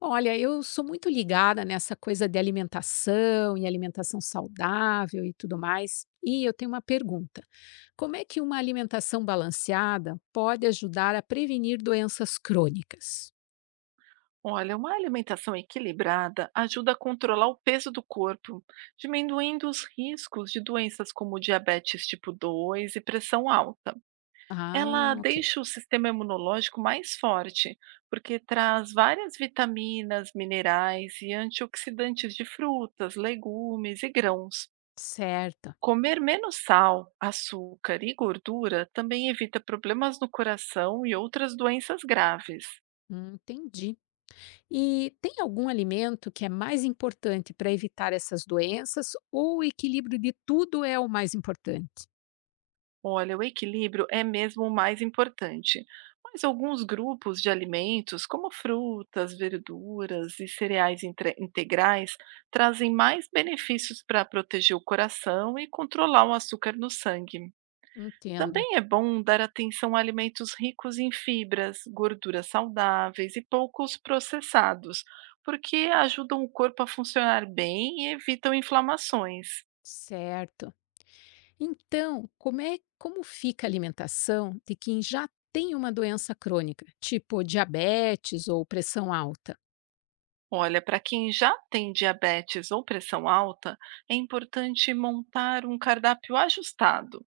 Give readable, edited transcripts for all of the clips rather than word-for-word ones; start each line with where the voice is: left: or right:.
left: Olha, eu sou muito ligada nessa coisa de alimentação e alimentação saudável e tudo mais. E eu tenho uma pergunta: como é que uma alimentação balanceada pode ajudar a prevenir doenças crônicas?
right: Olha, uma alimentação equilibrada ajuda a controlar o peso do corpo, diminuindo os riscos de doenças como diabetes tipo 2 e pressão alta. Ela
left: Ah, ok.
right: deixa o sistema imunológico mais forte, porque traz várias vitaminas, minerais e antioxidantes de frutas, legumes e grãos.
left: Certo.
right: Comer menos sal, açúcar e gordura também evita problemas no coração e outras doenças graves.
left: Entendi. E tem algum alimento que é mais importante para evitar essas doenças ou o equilíbrio de tudo é o mais importante?
right: Olha, o equilíbrio é mesmo o mais importante, mas alguns grupos de alimentos, como frutas, verduras e cereais integrais, trazem mais benefícios para proteger o coração e controlar o açúcar no sangue.
left: Entendo.
right: Também é bom dar atenção a alimentos ricos em fibras, gorduras saudáveis e poucos processados, porque ajudam o corpo a funcionar bem e evitam inflamações.
left: Certo. Então, como fica a alimentação de quem já tem uma doença crônica, tipo diabetes ou pressão alta?
right: Olha, para quem já tem diabetes ou pressão alta, é importante montar um cardápio ajustado,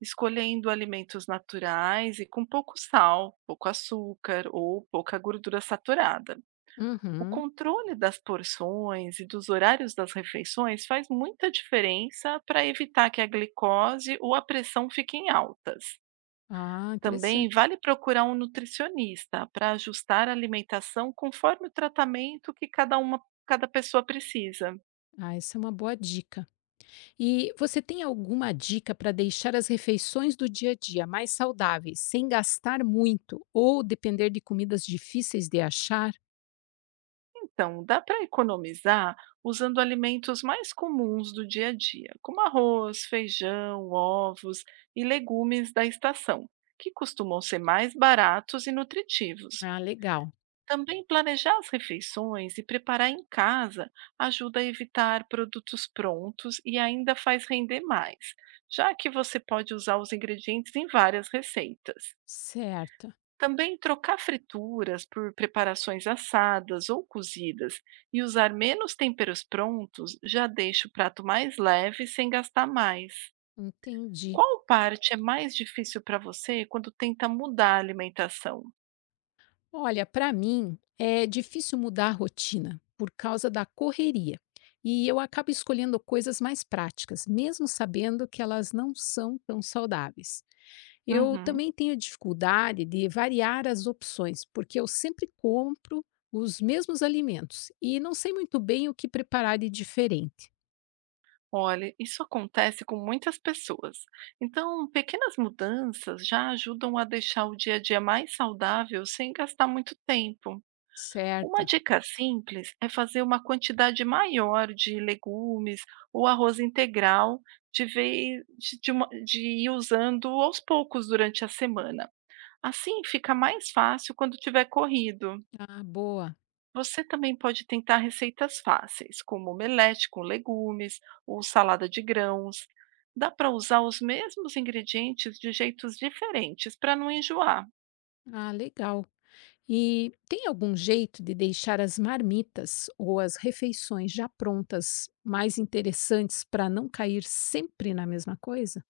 right: escolhendo alimentos naturais e com pouco sal, pouco açúcar ou pouca gordura saturada. O
left: Uhum.
right: controle das porções e dos horários das refeições faz muita diferença para evitar que a glicose ou a pressão fiquem altas.
left: Ah,
right: Também
left: interessante.
right: vale procurar um nutricionista para ajustar a alimentação conforme o tratamento que cada pessoa precisa.
left: Ah, essa é uma boa dica. E você tem alguma dica para deixar as refeições do dia a dia mais saudáveis, sem gastar muito ou depender de comidas difíceis de achar?
right: Então, dá para economizar usando alimentos mais comuns do dia a dia, como arroz, feijão, ovos e legumes da estação, que costumam ser mais baratos e nutritivos.
left: Ah, legal.
right: Também planejar as refeições e preparar em casa ajuda a evitar produtos prontos e ainda faz render mais, já que você pode usar os ingredientes em várias receitas.
left: Certo.
right: Também trocar frituras por preparações assadas ou cozidas e usar menos temperos prontos já deixa o prato mais leve sem gastar mais.
left: Entendi.
right: Qual parte é mais difícil para você quando tenta mudar a alimentação?
left: Olha, para mim é difícil mudar a rotina por causa da correria. E eu acabo escolhendo coisas mais práticas, mesmo sabendo que elas não são tão saudáveis. Eu
right: Uhum.
left: também tenho dificuldade de variar as opções, porque eu sempre compro os mesmos alimentos e não sei muito bem o que preparar de diferente.
right: Olha, isso acontece com muitas pessoas. Então, pequenas mudanças já ajudam a deixar o dia a dia mais saudável sem gastar muito tempo. Uma
left: Certa?
right: dica simples é fazer uma quantidade maior de legumes ou arroz integral de vez de uma- de ir usando aos poucos durante a semana. Assim fica mais fácil quando tiver corrido.
left: Ah, boa.
right: Você também pode tentar receitas fáceis, como omelete com legumes ou salada de grãos. Dá para usar os mesmos ingredientes de jeitos diferentes para não enjoar.
left: Ah, legal. E tem algum jeito de deixar as marmitas ou as refeições já prontas mais interessantes para não cair sempre na mesma coisa?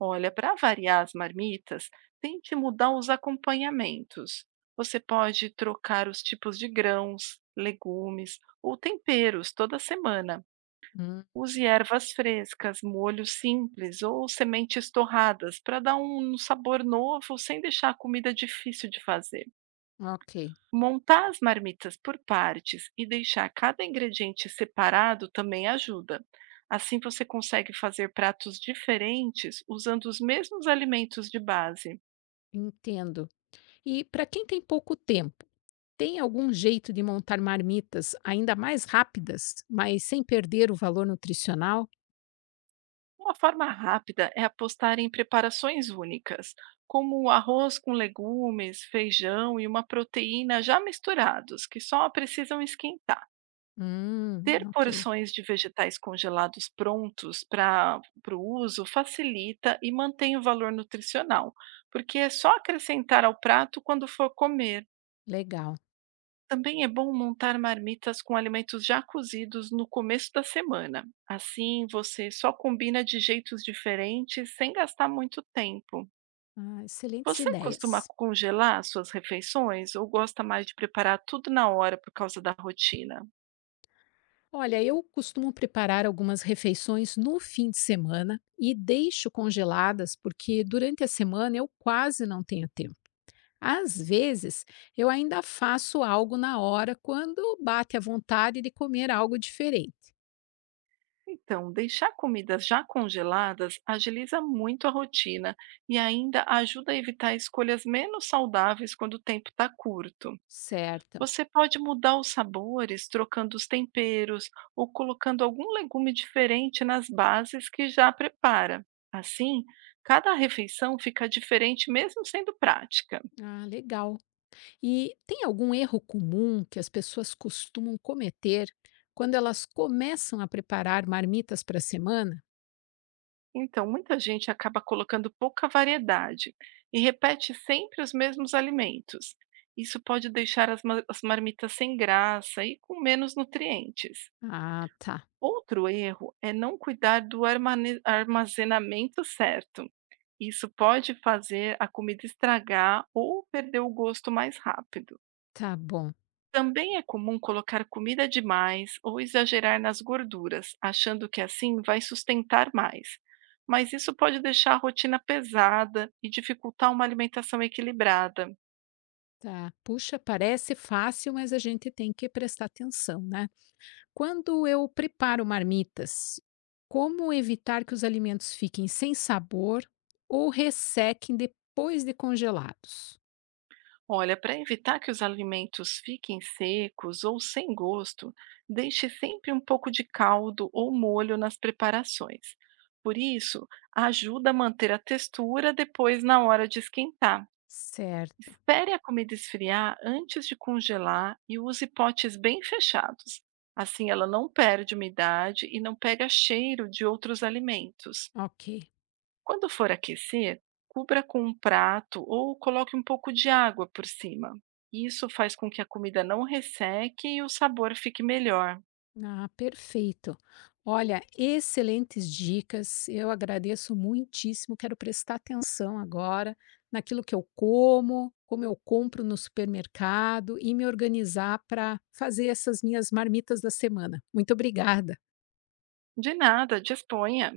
right: Olha, para variar as marmitas, tente mudar os acompanhamentos. Você pode trocar os tipos de grãos, legumes ou temperos toda semana.
left: Hum,
right: Use ervas frescas, molhos simples ou sementes torradas para dar um sabor novo sem deixar a comida difícil de fazer.
left: ok.
right: Montar as marmitas por partes e deixar cada ingrediente separado também ajuda. Assim você consegue fazer pratos diferentes usando os mesmos alimentos de base.
left: Entendo. E para quem tem pouco tempo, tem algum jeito de montar marmitas ainda mais rápidas, mas sem perder o valor nutricional?
right: Uma forma rápida é apostar em preparações únicas, como o arroz com legumes, feijão e uma proteína já misturados, que só precisam esquentar. Ter
left: Ok.
right: porções de vegetais congelados prontos para o uso facilita e mantém o valor nutricional, porque é só acrescentar ao prato quando for comer.
left: Legal.
right: Também é bom montar marmitas com alimentos já cozidos no começo da semana. Assim, você só combina de jeitos diferentes sem gastar muito tempo.
left: Ah, excelentes
right: Você costuma
left: ideias.
right: congelar suas refeições ou gosta mais de preparar tudo na hora por causa da rotina?
left: Olha, eu costumo preparar algumas refeições no fim de semana e deixo congeladas porque durante a semana eu quase não tenho tempo. Às vezes, eu ainda faço algo na hora quando bate a vontade de comer algo diferente.
right: Então, deixar comidas já congeladas agiliza muito a rotina e ainda ajuda a evitar escolhas menos saudáveis quando o tempo está curto.
left: Certo.
right: Você pode mudar os sabores, trocando os temperos ou colocando algum legume diferente nas bases que já prepara. Assim, cada refeição fica diferente mesmo sendo prática.
left: Ah, legal. E tem algum erro comum que as pessoas costumam cometer quando elas começam a preparar marmitas para a semana?
right: Então, muita gente acaba colocando pouca variedade e repete sempre os mesmos alimentos. Isso pode deixar as marmitas sem graça e com menos nutrientes.
left: Ah, tá.
right: Outro erro é não cuidar do armazenamento certo. Isso pode fazer a comida estragar ou perder o gosto mais rápido.
left: Tá bom.
right: Também é comum colocar comida demais ou exagerar nas gorduras, achando que assim vai sustentar mais. Mas isso pode deixar a rotina pesada e dificultar uma alimentação equilibrada.
left: Tá. Puxa, parece fácil, mas a gente tem que prestar atenção, né? Quando eu preparo marmitas, como evitar que os alimentos fiquem sem sabor ou ressequem depois de congelados?
right: Olha, para evitar que os alimentos fiquem secos ou sem gosto, deixe sempre um pouco de caldo ou molho nas preparações. Por isso, ajuda a manter a textura depois na hora de esquentar.
left: Certo.
right: Espere a comida esfriar antes de congelar e use potes bem fechados. Assim ela não perde umidade e não pega cheiro de outros alimentos.
left: Ok.
right: Quando for aquecer, cubra com um prato ou coloque um pouco de água por cima. Isso faz com que a comida não resseque e o sabor fique melhor.
left: Ah, perfeito. Olha, excelentes dicas. Eu agradeço muitíssimo. Quero prestar atenção agora naquilo que eu como, como eu compro no supermercado e me organizar para fazer essas minhas marmitas da semana. Muito obrigada.
right: De nada, disponha!